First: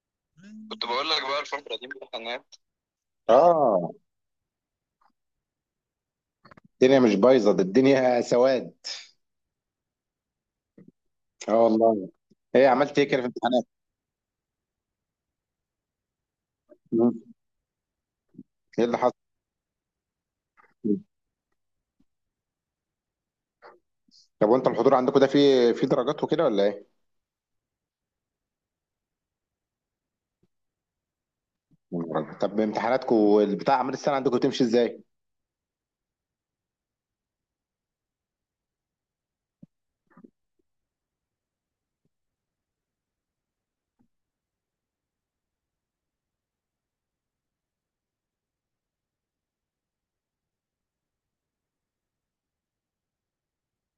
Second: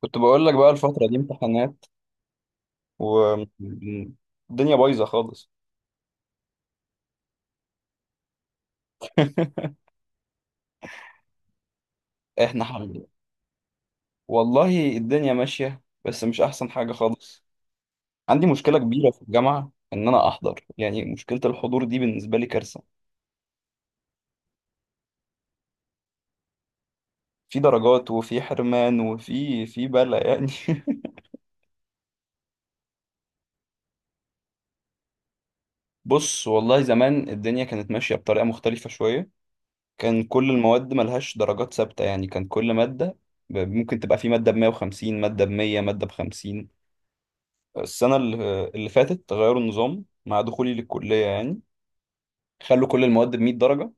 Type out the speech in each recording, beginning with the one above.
كنت بقول لك بقى كنت الفترة بقول دي لك. امتحانات، اه، والدنيا بايظة خالص. الدنيا مش بايظه، ده الدنيا سواد. اه والله. احنا ايه عملت ايه حل. كده في الامتحانات؟ والله الدنيا ماشية، بس مش أحسن حاجة مم. خالص. عندي مشكلة ايه اللي كبيرة حصل؟ في الجامعة إن أنا أحضر، يعني مشكلة الحضور دي بالنسبة لي كارثة. طب وانت الحضور عندكم ده فيه في درجات وكده ولا ايه؟ في درجات وفي حرمان وفي بلا يعني. طب امتحاناتكم البتاع اعمال السنه عندكم تمشي ازاي؟ بص، والله زمان الدنيا كانت ماشية بطريقة مختلفة شوية. كان كل المواد ملهاش درجات ثابتة، يعني كان كل مادة ممكن تبقى في مادة ب 150، مادة ب 100، مادة ب 50. فالسنة اللي فاتت غيروا النظام مع دخولي للكلية، يعني خلوا كل المواد ب 100 درجة.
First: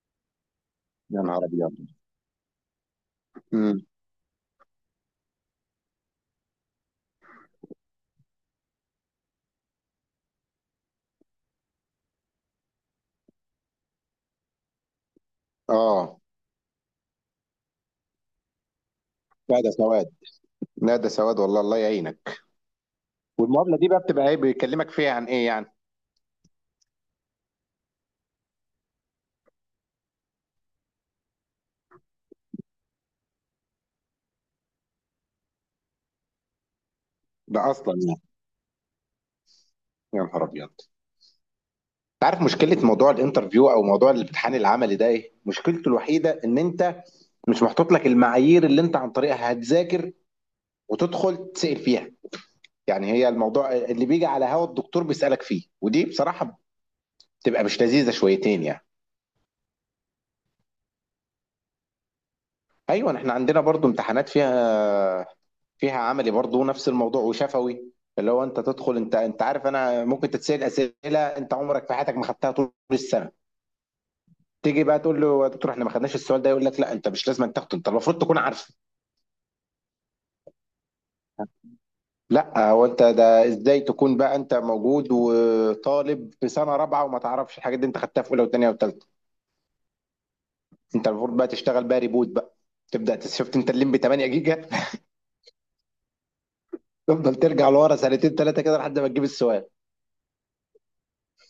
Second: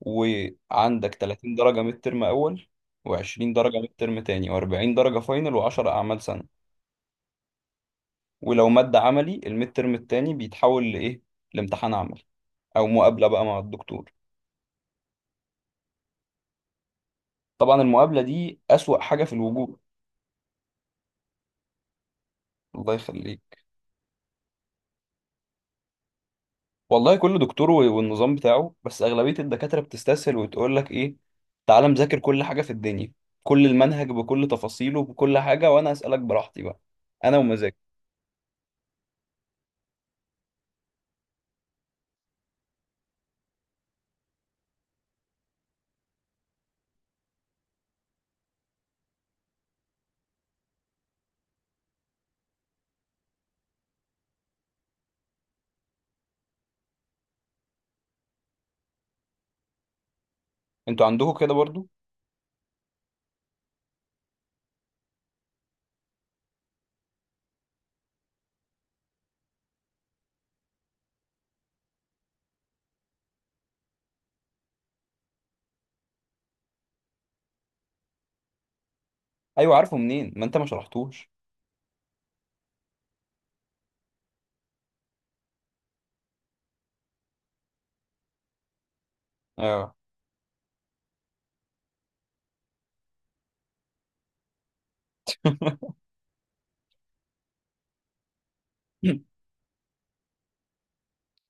وعندك يا نهار 30 درجة ابيض. ميد ترم أول، و20 درجة امم ميد ترم تاني، و40 درجة فاينل، و10 أعمال سنة. ولو مادة عملي، الميد ترم التاني بيتحول لإيه؟ لامتحان عملي أو مقابلة بقى مع الدكتور. اه، طبعا المقابلة دي أسوأ حاجة في لا ده الوجود. سواد، لا ده سواد والله، الله يعينك. الله يخليك. والمقابله دي بقى بتبقى ايه، بيكلمك فيها عن ايه يعني؟ والله كل دكتور والنظام بتاعه، بس أغلبية الدكاترة بتستسهل وتقول لك إيه، تعالى مذاكر كل حاجة في الدنيا، كل المنهج بكل تفاصيله بكل حاجة، وأنا أسألك براحتي بقى، أنا ده ومزاجي. اصلا يعني. يا نهار ابيض. انت عارف مشكله موضوع الانترفيو او موضوع الامتحان العملي ده ايه مشكلته الوحيده؟ ان انت مش محطوط لك المعايير اللي انت عن طريقها هتذاكر وتدخل تسأل فيها. يعني هي الموضوع اللي بيجي على هوا الدكتور بيسألك فيه، ودي بصراحة بتبقى مش لذيذة شويتين يعني. أنتوا عندكم كده برضو؟ ايوه احنا عندنا برضو امتحانات فيها عملي برضو نفس الموضوع وشفوي، اللي هو انت تدخل، انت عارف، انا ممكن تتسأل اسئله انت عمرك في حياتك ما خدتها طول السنه. تيجي بقى تقول له يا دكتور احنا ما خدناش السؤال ده، يقول لك لا انت مش لازم أن تاخده، انت المفروض تكون عارفه. أيوة، عارفه منين؟ ما أنت ما شرحتوش. لا، هو انت ده ازاي تكون بقى انت موجود وطالب في سنه رابعه وما تعرفش الحاجات دي، انت خدتها في اولى وثانيه وثالثه. آه. انت المفروض بقى تشتغل بقى ريبوت بقى، شفت انت الليمبي 8 جيجا؟ تفضل ترجع لورا 2 3 كده لحد ما تجيب السؤال.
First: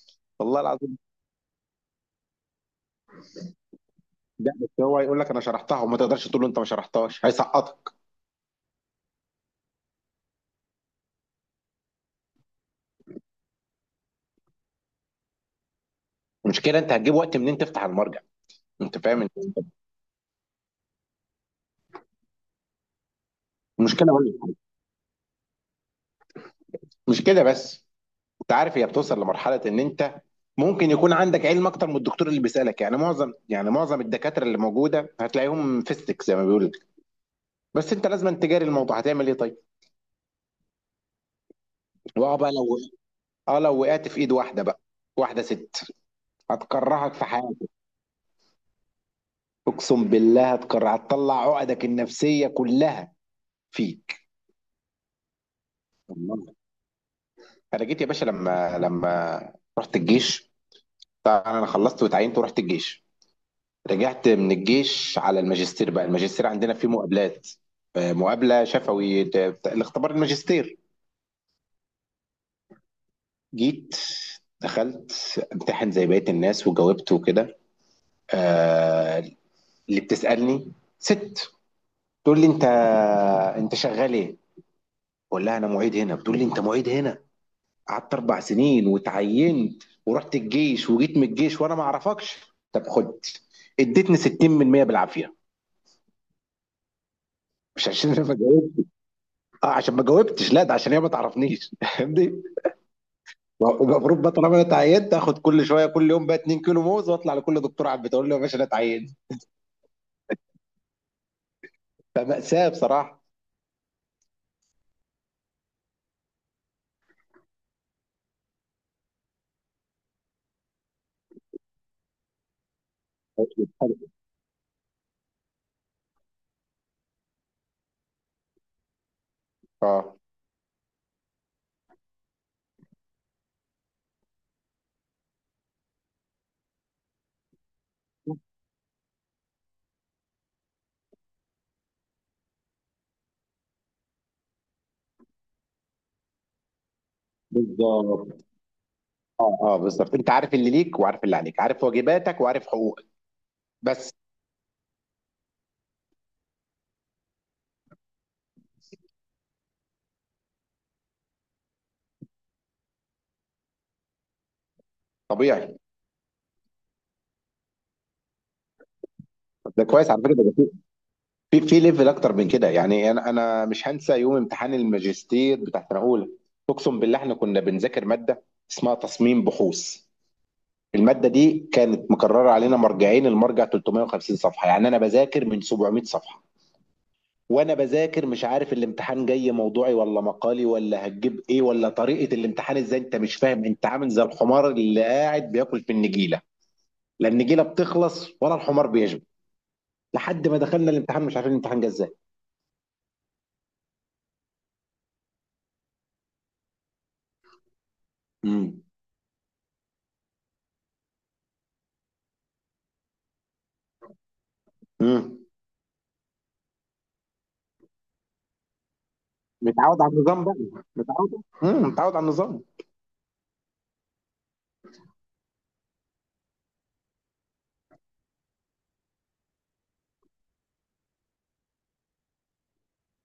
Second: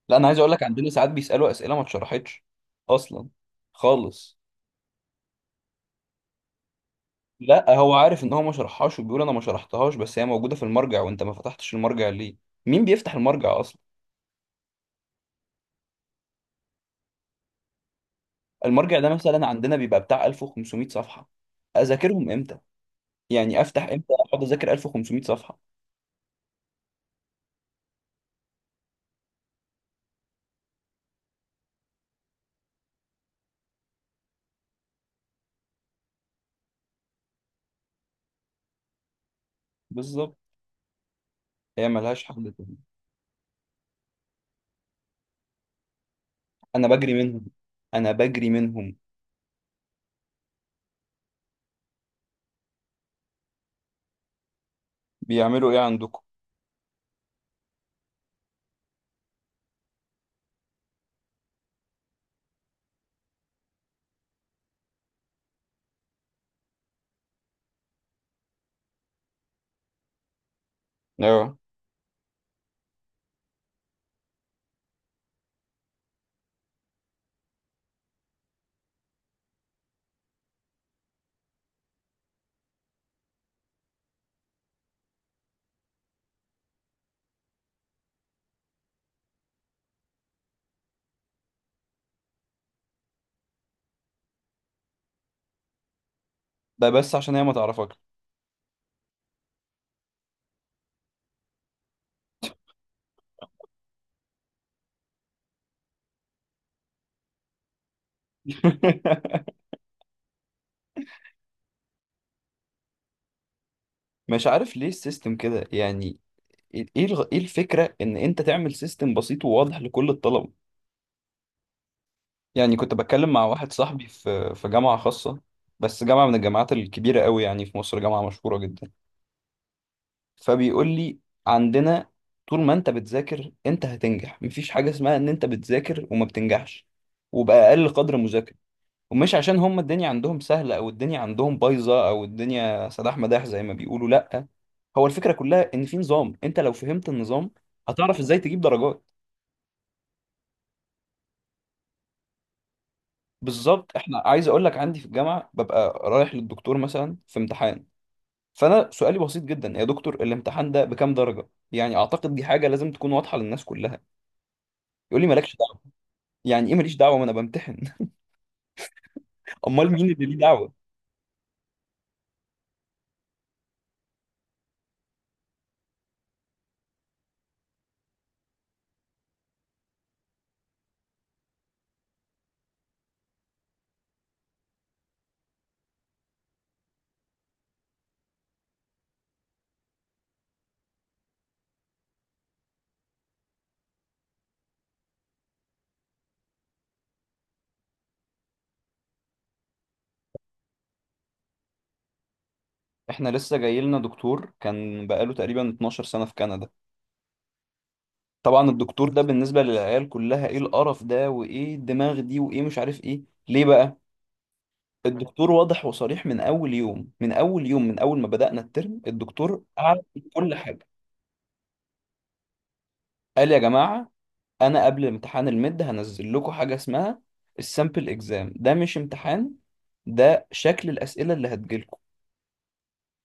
لا، أنا عايز أقول والله لك عندنا العظيم. ساعات بيسألوا أسئلة ما اتشرحتش أصلا خالص. لا بس هو هيقول لك انا شرحتها وما تقدرش تقول له انت ما شرحتهاش، لا، هو هيسقطك. عارف إن هو ما شرحهاش وبيقول أنا ما شرحتهاش، بس هي موجودة في المرجع وأنت ما فتحتش المرجع ليه؟ مين بيفتح المرجع أصلا؟ المشكله انت هتجيب وقت منين تفتح المرجع؟ انت المرجع ده فاهم انت مثلا عندنا بيبقى بتاع 1500 صفحة. أذاكرهم إمتى؟ يعني أفتح المشكله إمتى أقعد وين؟ أذاكر 1500 صفحة؟ مش كده بس، انت عارف هي بتوصل لمرحله ان انت ممكن يكون عندك علم اكتر من الدكتور اللي بيسالك. يعني معظم الدكاتره اللي موجوده هتلاقيهم فيستك زي ما بيقولوا لك. بس انت لازم تجاري الموضوع، هتعمل ايه طيب؟ بالظبط، هي ملهاش واه بقى حل تاني. لو، اه لو وقعت في ايد واحده بقى، واحده ست، أنا هتكرهك بجري في منهم، حياتك. أنا بجري منهم. اقسم بالله هتكره، هتطلع عقدك النفسيه كلها فيك. بيعملوا إيه عندكم؟ والله، انا جيت يا باشا لما رحت الجيش. طبعا انا خلصت واتعينت ورحت الجيش، رجعت من الجيش على الماجستير. بقى الماجستير عندنا فيه مقابلات. مقابله شفوي، الاختبار الماجستير. اه، جيت دخلت امتحن زي بقيه الناس وجاوبت وكده. آه، اللي بتسالني ست، تقول لي انت شغال ايه؟ بقول لها انا معيد هنا، بتقول لي انت معيد هنا؟ قعدت 4 سنين وتعينت ورحت الجيش وجيت من الجيش وانا ما اعرفكش، طب خد. اديتني 60% بالعافيه. ده بس عشان هي ما مش تعرفك. عشان انا ما جاوبت، اه عشان ما جاوبتش، لا ده عشان هي ما تعرفنيش. فاهمني؟ المفروض بقى طالما انا اتعينت اخد كل شويه كل يوم بقى 2 كيلو موز واطلع لكل دكتور على البيت اقول له يا باشا انا اتعينت. فمأساة بصراحه. مش عارف ليه السيستم كده يعني. إيه الفكرة إن أنت تعمل سيستم بسيط وواضح لكل الطلبة. يعني كنت بتكلم مع واحد صاحبي في جامعة خاصة، بس جامعة من الجامعات الكبيرة قوي يعني في مصر، جامعة مشهورة جدا. اه فبيقول لي عندنا طول ما انت بتذاكر انت هتنجح، مفيش حاجة اسمها ان انت بتذاكر وما بتنجحش، وبأقل قدر مذاكرة. ومش عشان هم الدنيا عندهم سهلة او الدنيا عندهم بايظة او الدنيا سداح مداح زي ما بيقولوا، لا. هو الفكرة كلها ان في نظام، انت لو فهمت النظام هتعرف بالظبط. ازاي تجيب درجات. اه اه بالظبط، انت عارف اللي ليك وعارف اللي عليك، عارف واجباتك وعارف حقوقك. بالظبط بس احنا عايز اقول لك، عندي في الجامعة ببقى رايح للدكتور مثلا في امتحان، فانا سؤالي بسيط جدا، يا دكتور الامتحان ده بكام درجة؟ يعني اعتقد دي حاجة لازم تكون واضحة للناس كلها. يقول لي مالكش. طبيعي. يعني ايه ماليش دعوه؟ ما انا بمتحن. ده امال مين كويس على اللي فكره ليه ده، دعوه؟ في في ليفل اكتر من كده يعني. انا مش هنسى يوم امتحان الماجستير بتاع سنه 1. اقسم بالله احنا كنا بنذاكر ماده اسمها تصميم بحوث، الماده دي كانت مكرره علينا مرجعين، المرجع 350 صفحه، يعني انا بذاكر من 700 صفحه. وانا بذاكر مش عارف الامتحان جاي موضوعي ولا مقالي، ولا هتجيب ايه ولا طريقه الامتحان ازاي، انت مش فاهم. انت عامل زي الحمار اللي قاعد بياكل في النجيله، لا النجيله بتخلص ولا الحمار بيشبع. لحد ما دخلنا الامتحان مش عارفين الامتحان جه ازاي. احنا لسه جاي لنا دكتور كان بقاله تقريبا 12 سنه في كندا. طبعا امم الدكتور ده بالنسبه للعيال كلها، ايه القرف ده وايه الدماغ دي وايه مش عارف ايه. ليه بقى؟ امم الدكتور واضح وصريح من اول يوم، من اول يوم، من اول ما بدانا الترم الدكتور قعد متعود على في النظام كل بقى، حاجه. متعود على النظام. قال يا جماعه، انا قبل امتحان المد هنزل لكم حاجه اسمها السامبل اكزام، ده مش امتحان، ده شكل الاسئله اللي هتجيلكم.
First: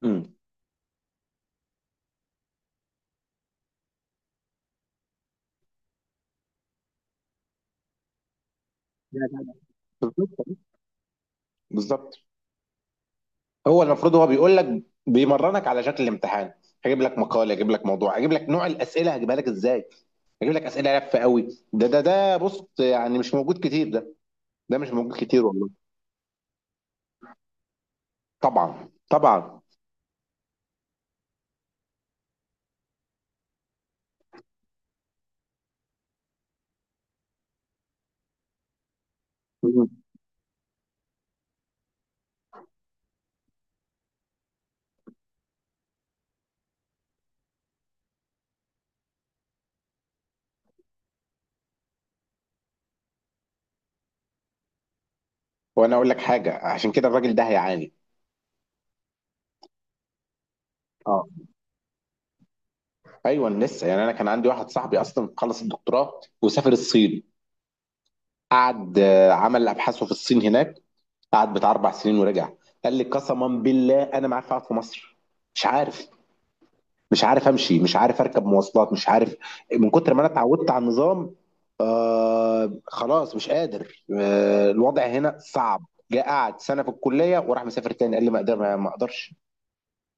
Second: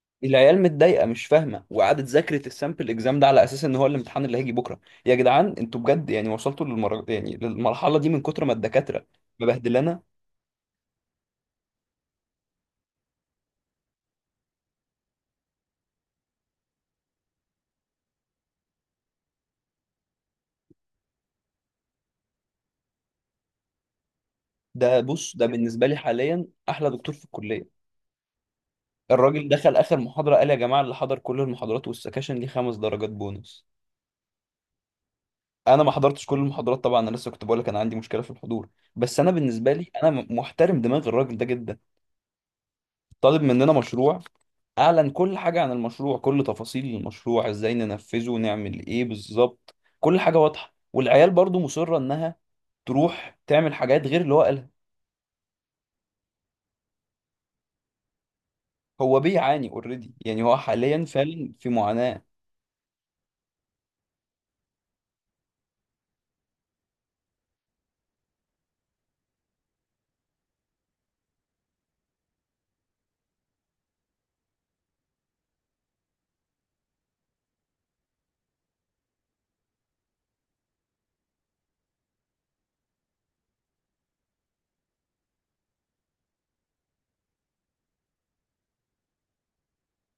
امم العيال متضايقه مش فاهمه، وقعدت ذاكرت السامبل اكزام ده على اساس ان هو الامتحان اللي هيجي بكره. يا جدعان، انتوا بجد يعني وصلتوا يعني للمرحله دي من كتر ما الدكاتره مبهدلانا. بالظبط، بالظبط. هو المفروض هو بيقول لك بيمرنك على شكل الامتحان. هجيب لك مقال، هجيب لك موضوع، هجيب لك نوع الاسئله، هجيبها لك ازاي، هجيب لك اسئله لفه قوي. ده بص، يعني مش موجود كتير ده، ده مش ده موجود بص، ده كتير والله. بالنسبه لي حاليا احلى دكتور في الكليه. طبعا الراجل طبعا. دخل اخر محاضره قال يا جماعه، اللي حضر كل المحاضرات والسكاشن ليه 5 درجات بونص. انا ما حضرتش كل المحاضرات طبعا، انا لسه كنت بقول لك انا عندي مشكله في الحضور، بس انا بالنسبه لي مم. انا محترم دماغ الراجل ده جدا. طالب مننا مشروع، اعلن كل حاجه عن المشروع، كل تفاصيل المشروع، ازاي ننفذه، نعمل ايه بالظبط، كل حاجه واضحه. والعيال برضو مصره انها تروح تعمل حاجات غير اللي هو قالها. وانا اقول لك حاجه، عشان كده الراجل ده هيعاني. هو بيعاني اوريدي، يعني هو حاليا اه فعلا في معاناه. ايوه لسه يعني. انا كان عندي واحد صاحبي اصلا خلص الدكتوراه وسافر الصين، قعد عمل ابحاثه في الصين هناك، قعد بتاع 4 سنين ورجع. قال لي قسما بالله انا ما عارف اقعد في مصر، مش عارف، مش عارف امشي، مش عارف اركب مواصلات، مش عارف، من كتر ما انا اتعودت على النظام. آه خلاص مش قادر، آه الوضع هنا صعب. جاء قعد سنه في الكليه وراح مسافر تاني، قال لي ما اقدر، ما اقدرش.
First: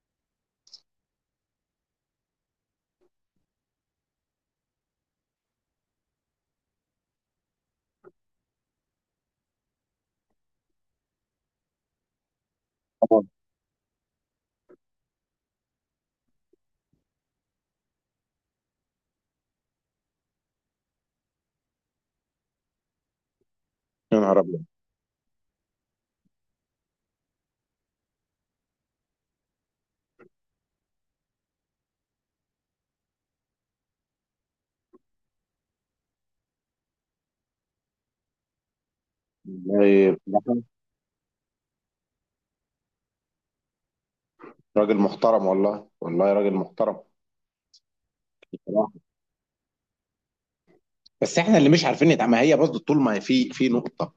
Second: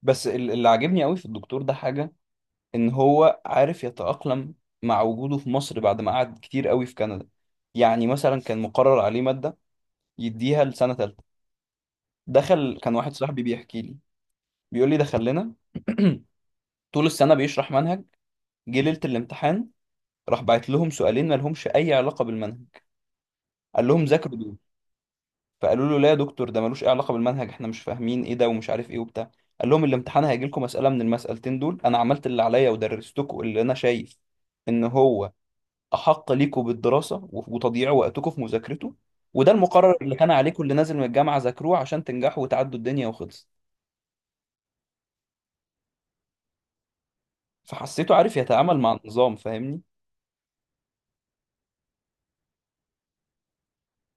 بس اللي عاجبني قوي في الدكتور ده حاجه، ان هو عارف يتاقلم مع وجوده في مصر بعد ما قعد كتير قوي في كندا. يعني مثلا كان مقرر عليه ماده يديها لسنه ثالثه. دخل، كان واحد طبعاً. صاحبي بيحكي لي، بيقول لي دخل لنا طول السنة بيشرح منهج. جه ليلة الامتحان راح بعت لهم سؤالين ما لهمش أي علاقة بالمنهج. قال لهم يا ذاكروا نهار دول. ابيض. فقالوا له لا يا دكتور، ده ملوش أي علاقة بالمنهج، احنا مش فاهمين إيه ده ومش عارف إيه وبتاع. قال لهم الامتحان هيجي لكم مسألة من المسألتين دول، أنا عملت اللي عليا ودرستكم اللي أنا شايف إن هو أحق ليكم بالدراسة وتضييع وقتكم في مذاكرته، وده المقرر اللي والله كان بصراحة عليكم اللي نازل من الجامعة، ذاكروه عشان تنجحوا وتعدوا الدنيا وخلص. راجل محترم، والله والله راجل محترم. فحسيته عارف يتعامل مع بصراحة. النظام، فاهمني؟ بس احنا اللي مش عارفين نتعامل. ما هي برضه طول ما في في نقطه،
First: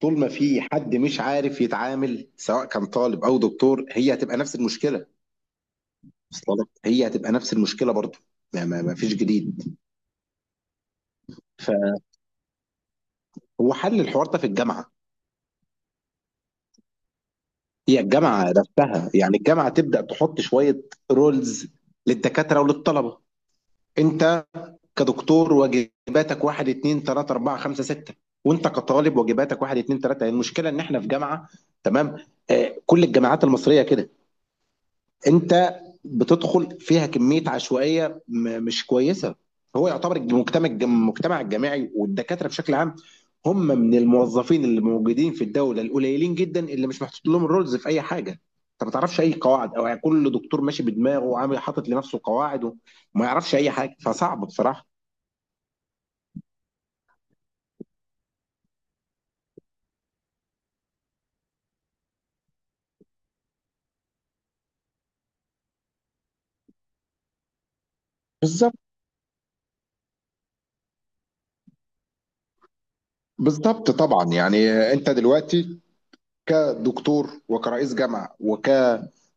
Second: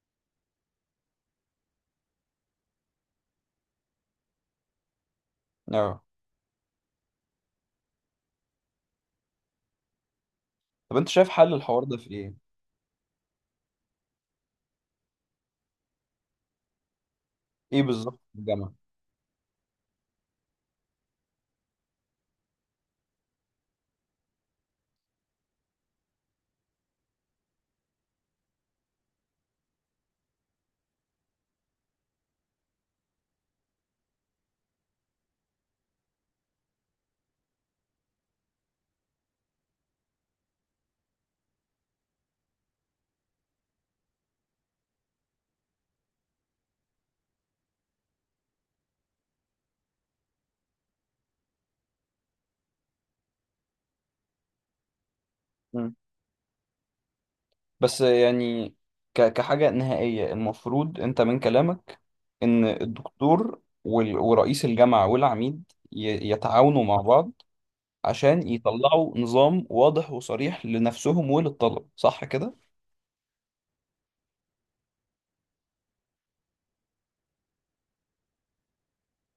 طول ما في حد مش عارف يتعامل سواء كان طالب او دكتور، هي هتبقى نفس المشكله. اه. وصل لك؟ هي هتبقى نفس المشكله برضه. ما فيش جديد. طب أنت شايف حل الحوار ده فهو في إيه؟ حل الحوار ده في الجامعه. إيه هي بالظبط في الجامعه الجامعة؟ نفسها، يعني الجامعه تبدا تحط شويه رولز للدكاتره وللطلبه. انت كدكتور واجباتك واحد اتنين تلاته اربعه خمسه سته، وانت كطالب واجباتك واحد اتنين تلاته. يعني المشكله ان احنا في جامعه، تمام؟ كل الجامعات المصريه كده، انت بتدخل فيها كميه عشوائيه مش كويسه. هو يعتبر المجتمع، المجتمع الجامعي والدكاتره بشكل عام، هم من الموظفين اللي موجودين في الدوله القليلين جدا اللي مش محطوط لهم الرولز في اي حاجه. انت ما تعرفش اي قواعد، او يعني كل دكتور ماشي بدماغه وعامل حاطط لنفسه قواعد وما يعرفش اي حاجه، فصعب بصراحه. مم. بس يعني كحاجة نهائية المفروض أنت من كلامك إن الدكتور ورئيس الجامعة والعميد يتعاونوا مع بعض عشان بالظبط. يطلعوا نظام واضح وصريح لنفسهم وللطلب، صح كده؟ بالظبط طبعا. يعني انت دلوقتي كدكتور وكرئيس جامعه وك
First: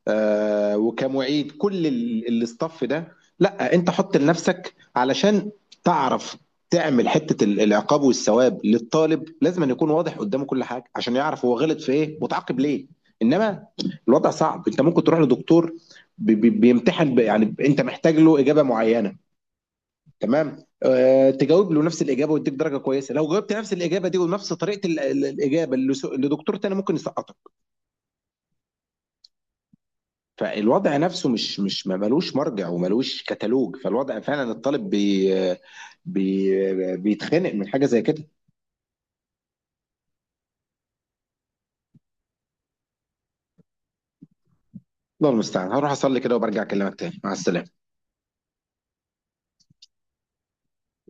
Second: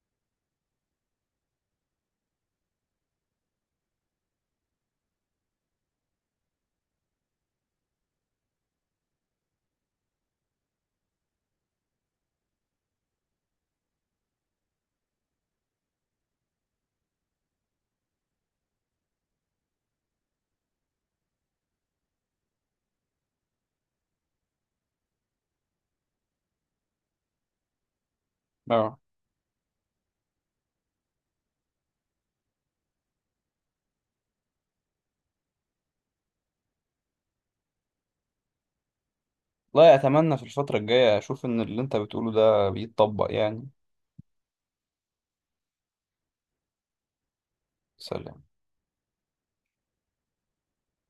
آه، وكمعيد، كل الاستاف ده، لا انت حط لنفسك علشان تعرف تعمل حته العقاب والثواب للطالب، لازم أن يكون واضح قدامه كل حاجه عشان يعرف هو غلط في ايه وتعاقب ليه. انما الوضع صعب، انت ممكن تروح لدكتور بيمتحن، يعني انت محتاج له اجابه معينه، تمام؟ أه تجاوب له نفس الاجابه ويديك درجه كويسه، لو جاوبت نفس الاجابه دي ونفس طريقه الاجابه لدكتور تاني ممكن يسقط. اه. فالوضع نفسه مش مش ما ملوش مرجع وملوش كتالوج. فالوضع فعلا الطالب بي بي بيتخنق من حاجه زي كده. والله أتمنى في الفترة الجاية أشوف إن اللي أنت بتقوله ده بيتطبق يعني. الله المستعان، هروح اصلي كده وبرجع اكلمك تاني. مع السلامه. سلام.